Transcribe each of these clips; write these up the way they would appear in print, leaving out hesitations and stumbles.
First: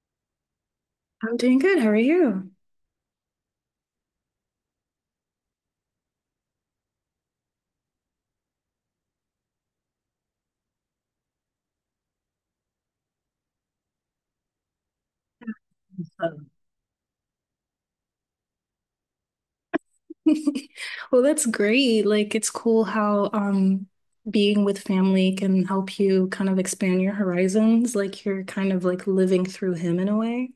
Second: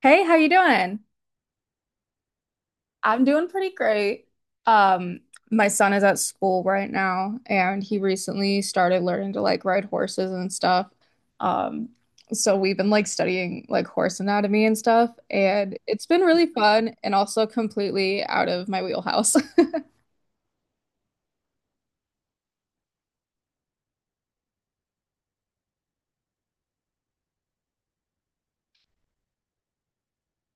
Hey, how you doing? I'm doing good. How are you? I'm doing pretty great. Um, my son is at school right now, and he recently started learning to like ride horses and stuff. Um, so we've been like studying like horse anatomy and stuff, and it's been really fun and also completely out of my wheelhouse. Well, that's great. Like, it's cool how being with family can help you kind of expand your horizons. Like, you're kind of like living through him in a way.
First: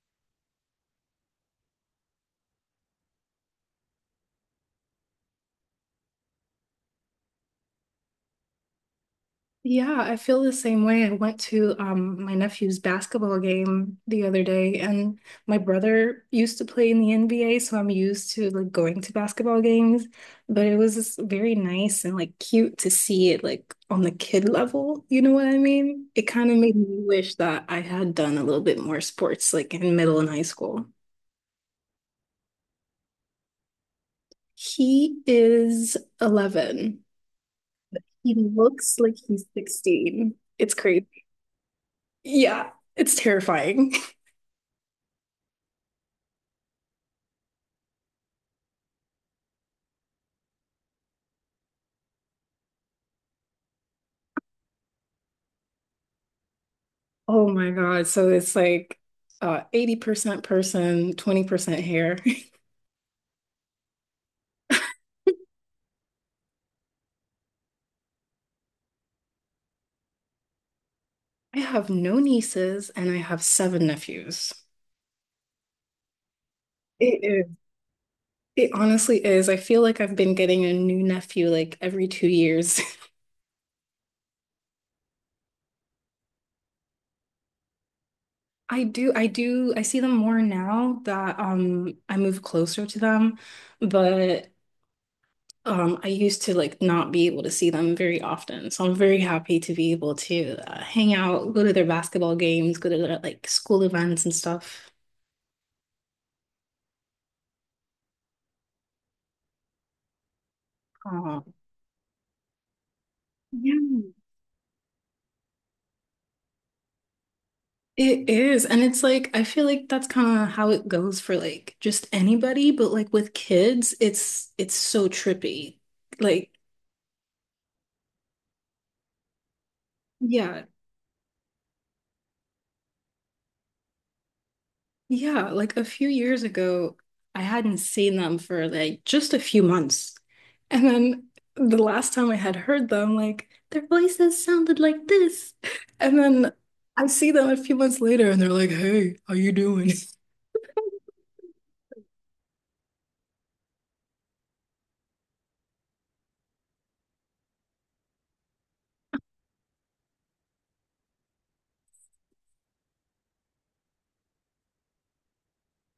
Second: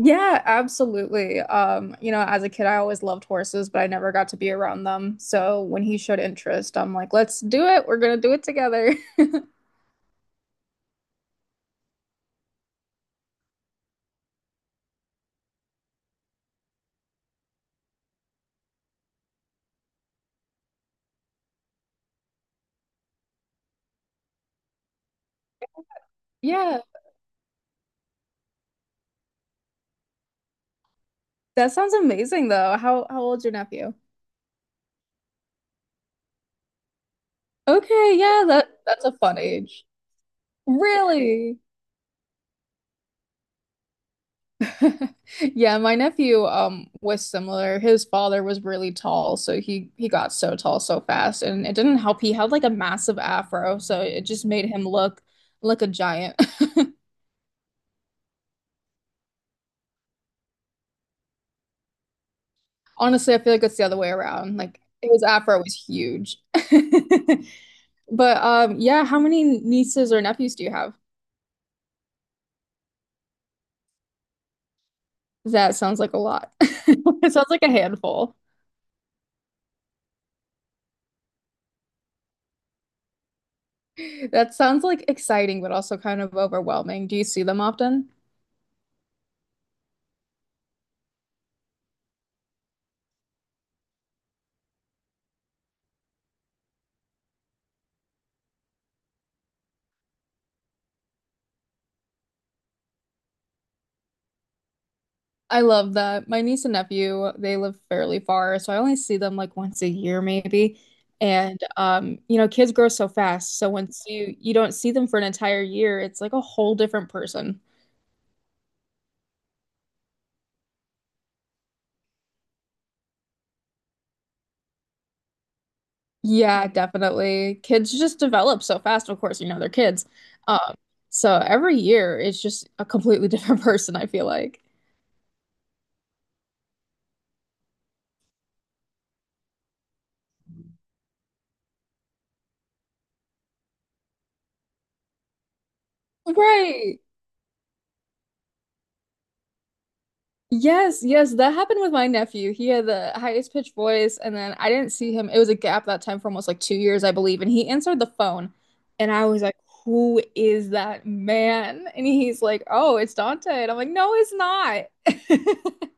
Yeah, absolutely. As a kid, I always loved horses, but I never got to be around them. So when he showed interest, I'm like, let's do it. We're gonna do it together. Yeah, I feel the same way. I went to my nephew's basketball game the other day, and my brother used to play in the NBA, so I'm used to like going to basketball games. But it was just very nice and like cute to see it like on the kid level. You know what I mean? It kind of made Yeah. me wish that I had done a little bit more sports like in middle and high school. That sounds amazing though. How old's your nephew? He is 11. Okay, He yeah, that looks that's a like fun he's age. 16. It's crazy. Really? Yeah, it's terrifying. Yeah, my nephew was similar. His father was really tall, so he got so tall so fast and it didn't help. He had like a massive afro, so it just made him look like a giant. Oh my God. So it's like 80% person, 20% hair. Honestly, I feel like it's the other way around. Like his afro was huge. But yeah, how many nieces or nephews do you have? I have no nieces and I have seven nephews. That sounds like a lot. It It is. sounds like a handful. It honestly is. I feel like I've been getting a new nephew like every 2 years. That sounds like exciting, but also kind of overwhelming. Do you see them often? I do, I do, I see them more now that I move closer to them, but I used to like not be able to see them very often. So I'm very happy to be able to hang out, go to their basketball games, go to their like school events and stuff. I love that. My niece and nephew, they live fairly far, so I only see them like once a year maybe. Oh, And kids grow so fast, so once yeah, you don't see them for an entire year, it's like a whole different person. it is. And it's like, I feel like that's kind of how it goes for like just anybody, but like with kids, it's so trippy. Like, Yeah, definitely. Kids just develop so fast, of course, you know, they're kids. yeah. Um, so every year it's just a completely different person, I feel like. Yeah, like a few years ago, I hadn't seen them for like just a few months. And then the last time I had heard them, like their voices sounded like this. And then Right. I see them a few months later and they're like, "Hey, how you doing?" Yes, yes, that happened with my nephew. He had the highest pitched voice, and then I didn't see him. It was a gap that time for almost like 2 years, I believe. And he answered the phone, and I was like, "Who is that man?" And he's like, "Oh, it's Dante." And I'm like, "No, it's not."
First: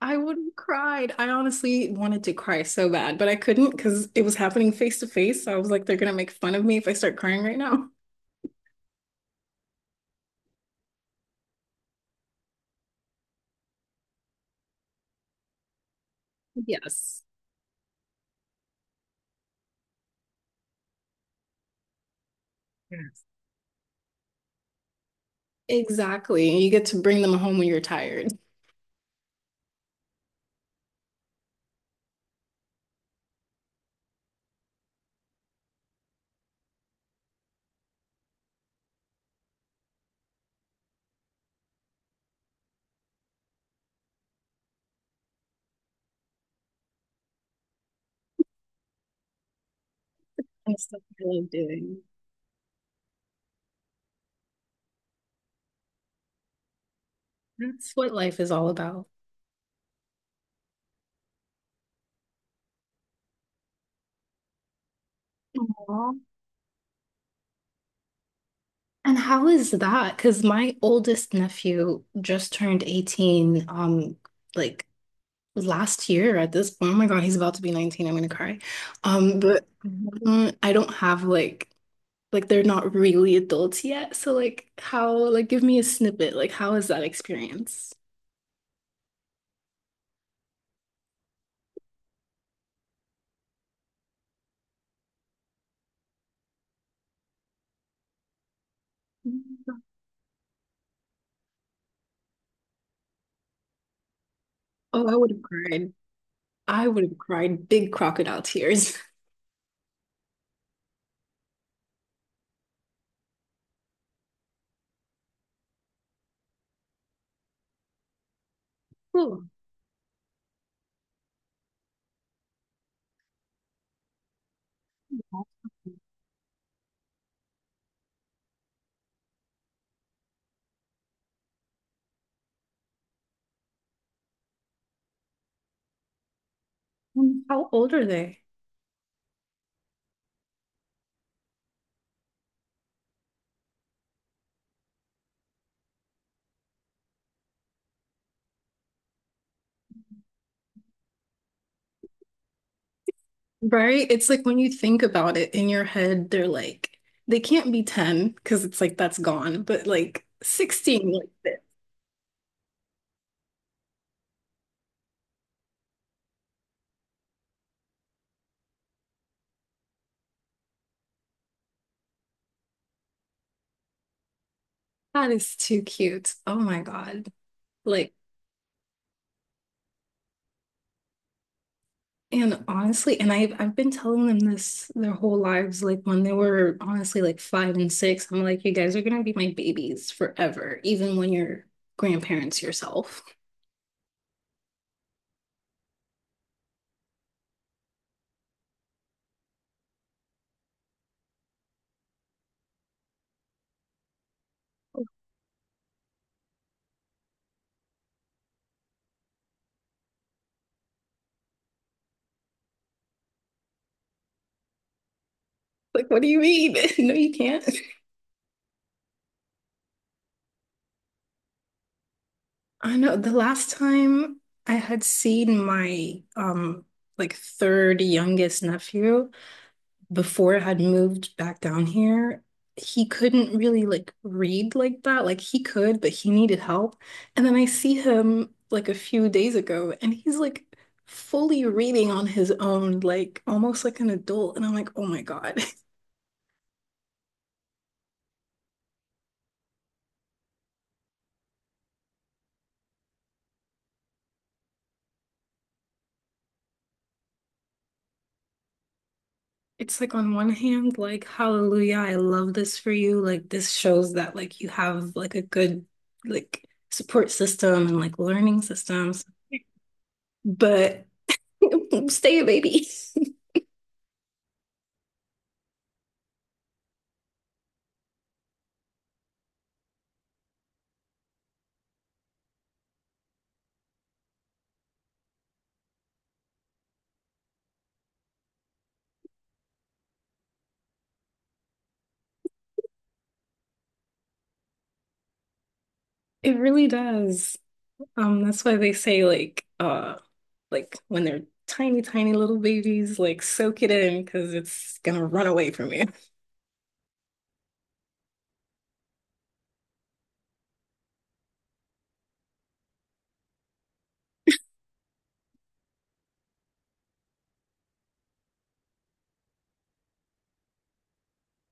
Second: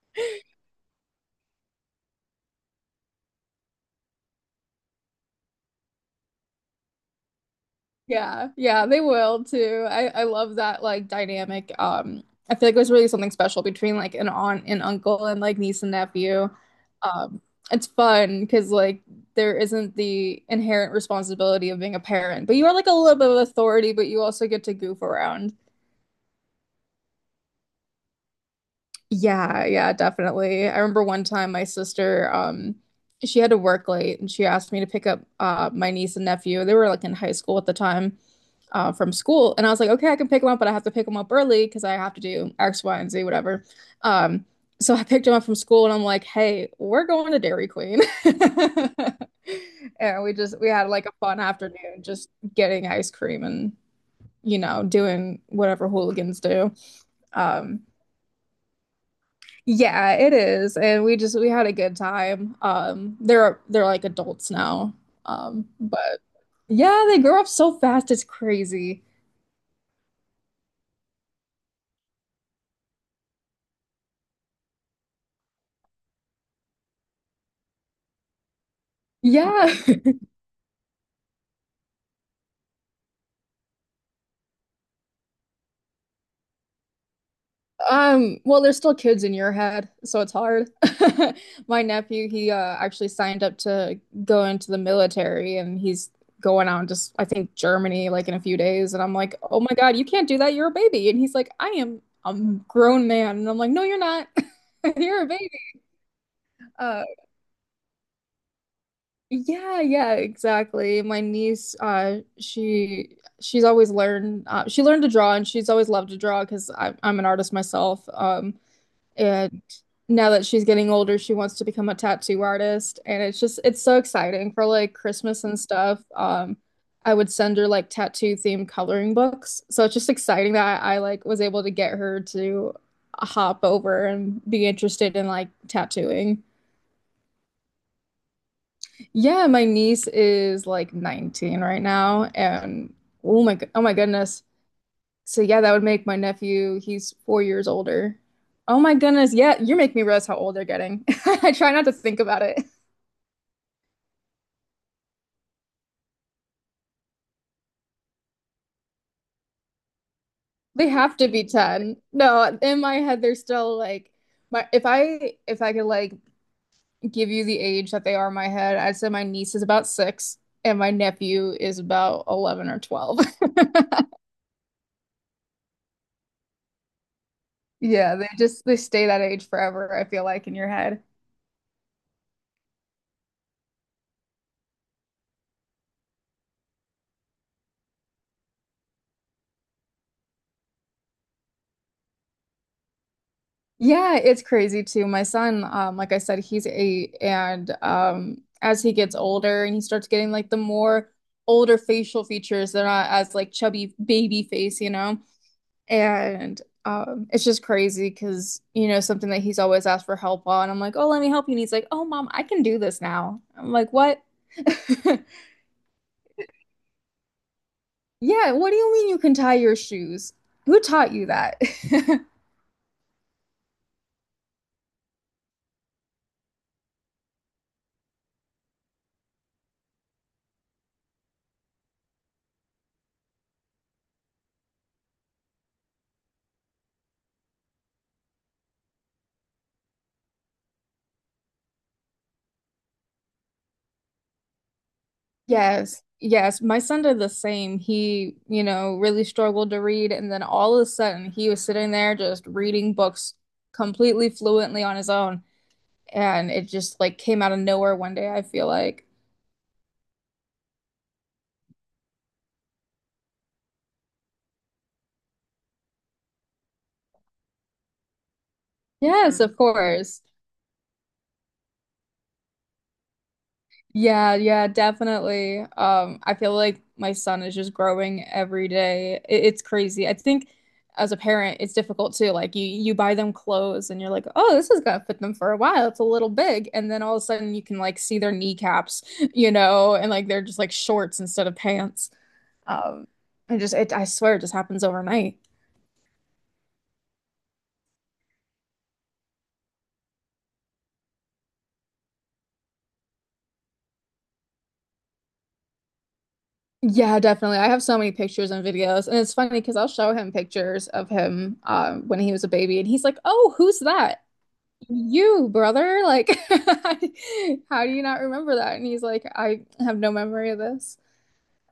I would have cried. I honestly wanted to cry so bad, but I couldn't because it was happening face to face. So I was like, they're gonna make fun of me if I start crying right now. Yeah, yeah, they will too. I love that like dynamic. I feel like it was really something special between like an aunt and uncle and like niece and nephew. Yes. Um, it's fun because like there isn't the inherent responsibility of being a parent, but you are like a Yeah. little bit of authority, but you also get to goof around. Exactly. And you get to bring them home when you're tired. Yeah, yeah, definitely. I remember one time my sister, she had to work late and she asked me to pick up my niece and nephew. They were like in high school at the time, from school. And I was like, okay, I can pick them up, but I have to pick them up early because I have to do X, Y, and Z, whatever. Um, so I picked them up from school and I'm like, hey, we're going to Dairy Queen. And we That's had what like a I fun love doing. afternoon just getting ice cream and, doing whatever hooligans do. Um That's what life is all about. yeah, it is. And we had a good time. They're like adults now. Aw. But yeah, they grow up so fast it's crazy. And how is that? Because my oldest nephew just turned 18, like last year at this point. Oh my God, he's about to be 19. I'm gonna cry. But Yeah. I don't have like they're not really adults yet. So like how like give me a snippet. Like how is that experience? Well, they're still kids in your head, so it's hard. My nephew, he actually signed up to go into the military and he's going out just I think Germany like in a few days and I'm like, "Oh my God, you can't do that. You're a baby." And he's like, "I am a grown man." And I'm like, "No, you're not. Oh, I You're a would have baby." cried. I would Uh have cried big crocodile tears. Yeah, yeah, exactly. My niece, she's always learned she learned to draw and she's always loved to draw because I'm an artist myself. Ooh, And now that she's getting older, she wants to become a tattoo artist, and it's just it's so exciting for like Christmas and stuff. I would send her like tattoo themed coloring books, so it's just exciting that I like was able to get her to hop over and be interested in like tattooing. how old are they? Yeah, my niece is like 19 right now, and oh my goodness. So yeah, that would make my nephew, he's 4 years older. Oh my goodness, yeah, you're making me realize how old they're getting. I try not to think about it. Right? It's like when you think about it in your head, they're like, they can't be 10 because it's like that's gone, but like They 16, have like to be that 10. No, in my head, they're still like my if I could like give you the age that they are in my head, I'd say my niece is about 6 and my nephew is about 11 or 12. that is too cute. Oh my God. Like, Yeah, they stay that age forever, I feel like in your head. and honestly, and I've been telling them this their whole lives, like when they were honestly like five and six, I'm like, you guys are gonna be my babies forever, even when you're grandparents yourself. Yeah, it's crazy too. My son, like I said, he's 8, and as he gets older and he starts getting like the more older facial features, they're not as like chubby baby face, you know? And it's just crazy because, something that he's always asked for help on. I'm like, oh, let me help you. And he's like, oh, mom, I can do this now. I'm like, what? Like, what do you mean? No, you can't. Yeah, what do you mean you can tie your shoes? Who taught you that? I know the last time I had seen my like third youngest nephew before I had moved back down here, he couldn't really like read like that. Like he could, but he needed help. And then I see him like a few days ago and he's like fully reading on his own, like almost like an adult. And I'm like, oh my God. Yes, yes. My son did the same. He, really struggled to read, and then all of a sudden he was sitting there just reading books completely fluently on his own. And it just like came out of nowhere one day, I feel like. It's like on one hand, like, hallelujah, I love this for you. Like this shows that like you have like a good like support system and like learning systems. Yes, of course. But stay a baby. Yeah, yeah, definitely. I feel like my son is just growing every day. It's crazy. I think as a parent, it's difficult too. Like you buy them clothes and you're like, "Oh, this is gonna fit them for a while. It's a little big." And then all of a sudden you can like see their kneecaps, and like they're just like shorts instead of pants. Um, and just it, I swear it just happens overnight. It really does. That's why they say like when they're tiny, tiny little babies, like soak it in because it's gonna run away from you. Yeah, definitely. I have so many pictures and videos, and it's funny because I'll show him pictures of him when he was a baby, and he's like, "Oh, who's that?" You, brother, like, how do you not remember that? And he's like, I have no memory of this.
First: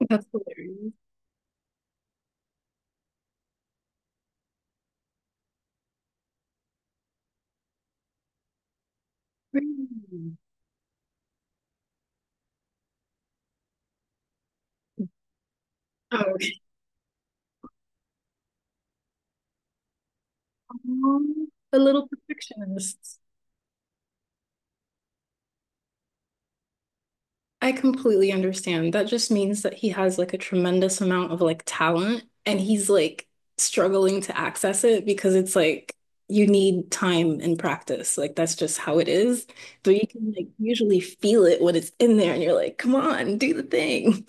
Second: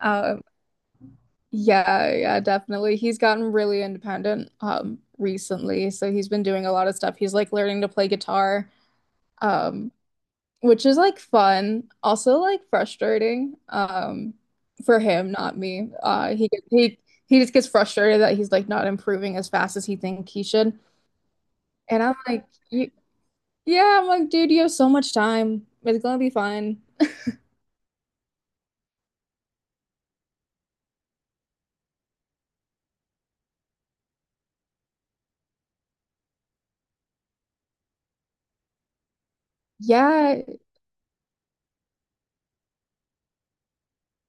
That's Um, hilarious. yeah, yeah, definitely. He's gotten really independent, recently. So he's been doing a lot of stuff. He's like learning to play guitar, um, Really? which is like fun, also like frustrating, for him, not me. Oh, he okay. get- he he just gets frustrated that he's like not improving as fast as he think he should. A And little I'm like, perfectionist. Yeah, I'm like, dude, you have so much time. It's gonna be fine. I completely understand. That just means that he has like a tremendous amount of like talent and he's like struggling to access it because it's like you need time and practice. Like that's just how it is. But you can Yeah, like usually feel it when it's in there and you're like, come on, do the thing.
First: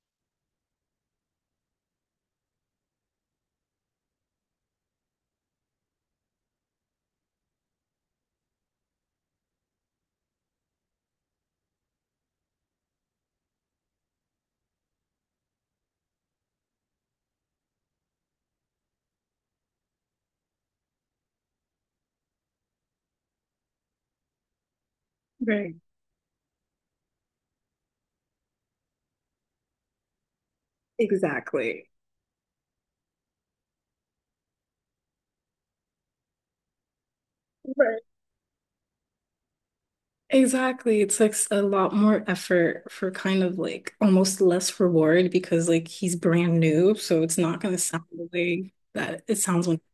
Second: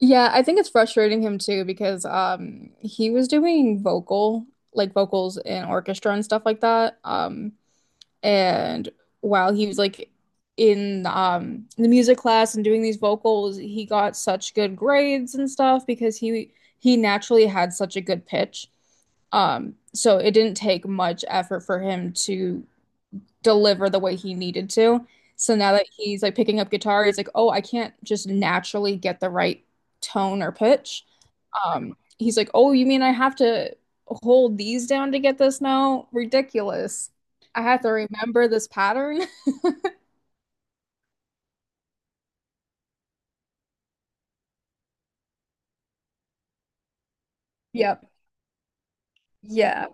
yeah, I think it's frustrating him too because he was doing like vocals in orchestra and stuff like that. And while he was like in the music class and doing these vocals, he got such good grades and stuff because he naturally had such a good pitch. So it didn't take much effort for him to deliver the way he needed to. So now Right. that he's like picking up guitar, he's like, "Oh, I can't just naturally get the right tone or pitch." Exactly. He's like, "Oh, you mean I have to hold these down to get this Now Ridiculous. I have to Right. remember this pattern." Exactly. It takes a lot more effort for kind of like almost less reward because like he's brand new, so it's not gonna sound Yep. the way that it sounds when Yeah.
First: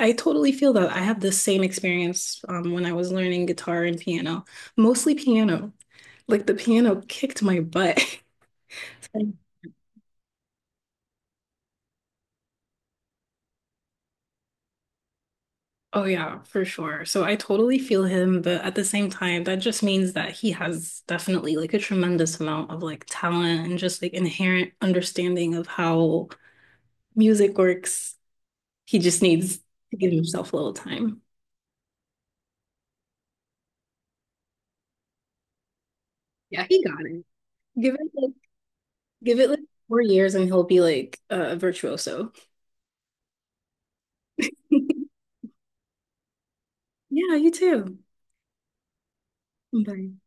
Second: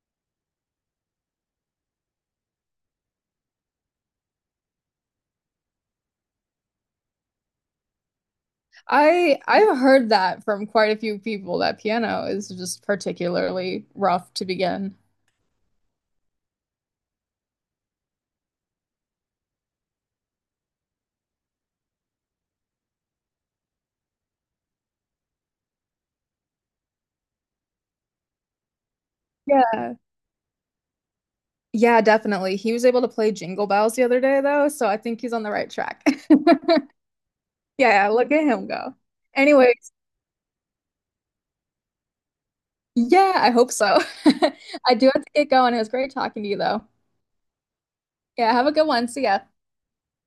I totally feel that. I had the same experience when I was learning guitar and piano, mostly piano. Like the piano kicked my butt. I I've heard that from quite a few people that piano is just particularly rough to begin. Oh yeah, for sure. So I totally feel him, but at the same time, that just means that he has definitely like a tremendous amount of like talent and just like inherent understanding of how music works. He just needs Yeah. to give himself a little time. Yeah, definitely. He was able to play Jingle Bells the other day though, so I think he's on the right track. Yeah, he got it. Yeah, Give yeah, it look like at him go. give it like Anyways, 4 years and he'll be like a virtuoso. yeah, I hope so. Yeah, I do have to get going. It was great talking to you, though. you too. Yeah, have a good one. See ya. Bye.